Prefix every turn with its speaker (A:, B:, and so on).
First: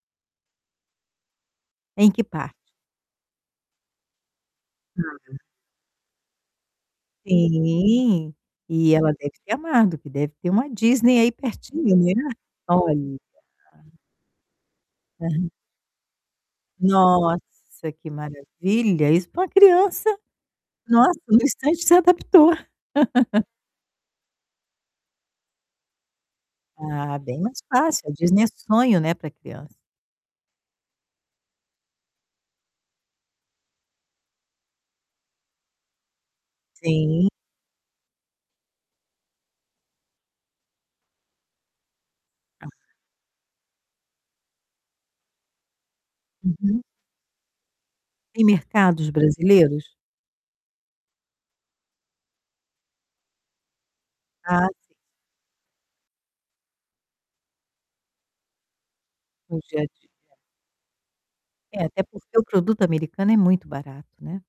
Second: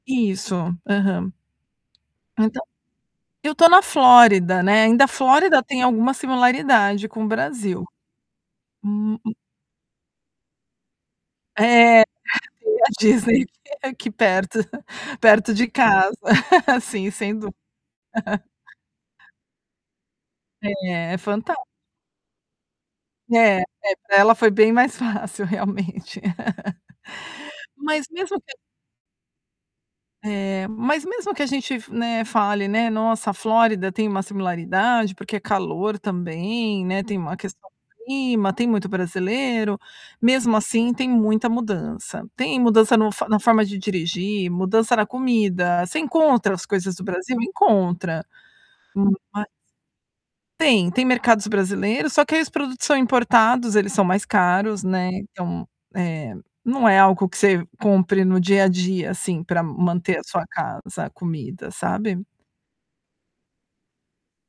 A: Isso, aham.
B: Em que parte?
A: Então eu tô na Flórida, né, ainda a
B: [unintelligible]
A: Flórida tem alguma similaridade com o Brasil.
B: Sim! E ela
A: Hum,
B: deve
A: hu
B: ter amado, que deve ter uma Disney aí pertinho,
A: É,
B: né.
A: aqui é a
B: Olha.
A: Disney que é aqui perto.
B: Aham.
A: Perto de casa. Sim, sem dú
B: Nossa, que maravilha! Isso para uma criança
A: É, é
B: nossa, no
A: fantá
B: instante se adaptou.
A: É, pra ela foi bem mais fácil, realmente.
B: Ah, bem mais
A: Mas
B: fácil. A
A: mesmo
B: Disney é
A: que
B: sonho, né, pra criança.
A: É. Mas mesmo que a gente f né, fale, né: "Nossa, a Flórida tem uma similaridade, porque é calor também, né. Tem
B: Sim.
A: uma questão do clima, tem muito brasileiro", mesmo assim tem muita mudança. Tem mudança
B: [unintelligible]
A: no fo na forma de dirigir, mudança na comida. Você encontra as
B: Uhum.
A: coisas do Brasil? Encontra.
B: Tem mercados
A: Hum, ma
B: brasileiros?
A: Tem, tem mercados brasileiros, só que aí, os produtos são importados, eles são mais
B: Ah,
A: caros,
B: sim.
A: né. Então, eh, não é algo que você compre no dia a dia, assim,
B: No
A: pra
B: dia a dia.
A: manter a sua casa, comida,
B: É, até
A: sabe.
B: porque o produto americano é muito barato, né.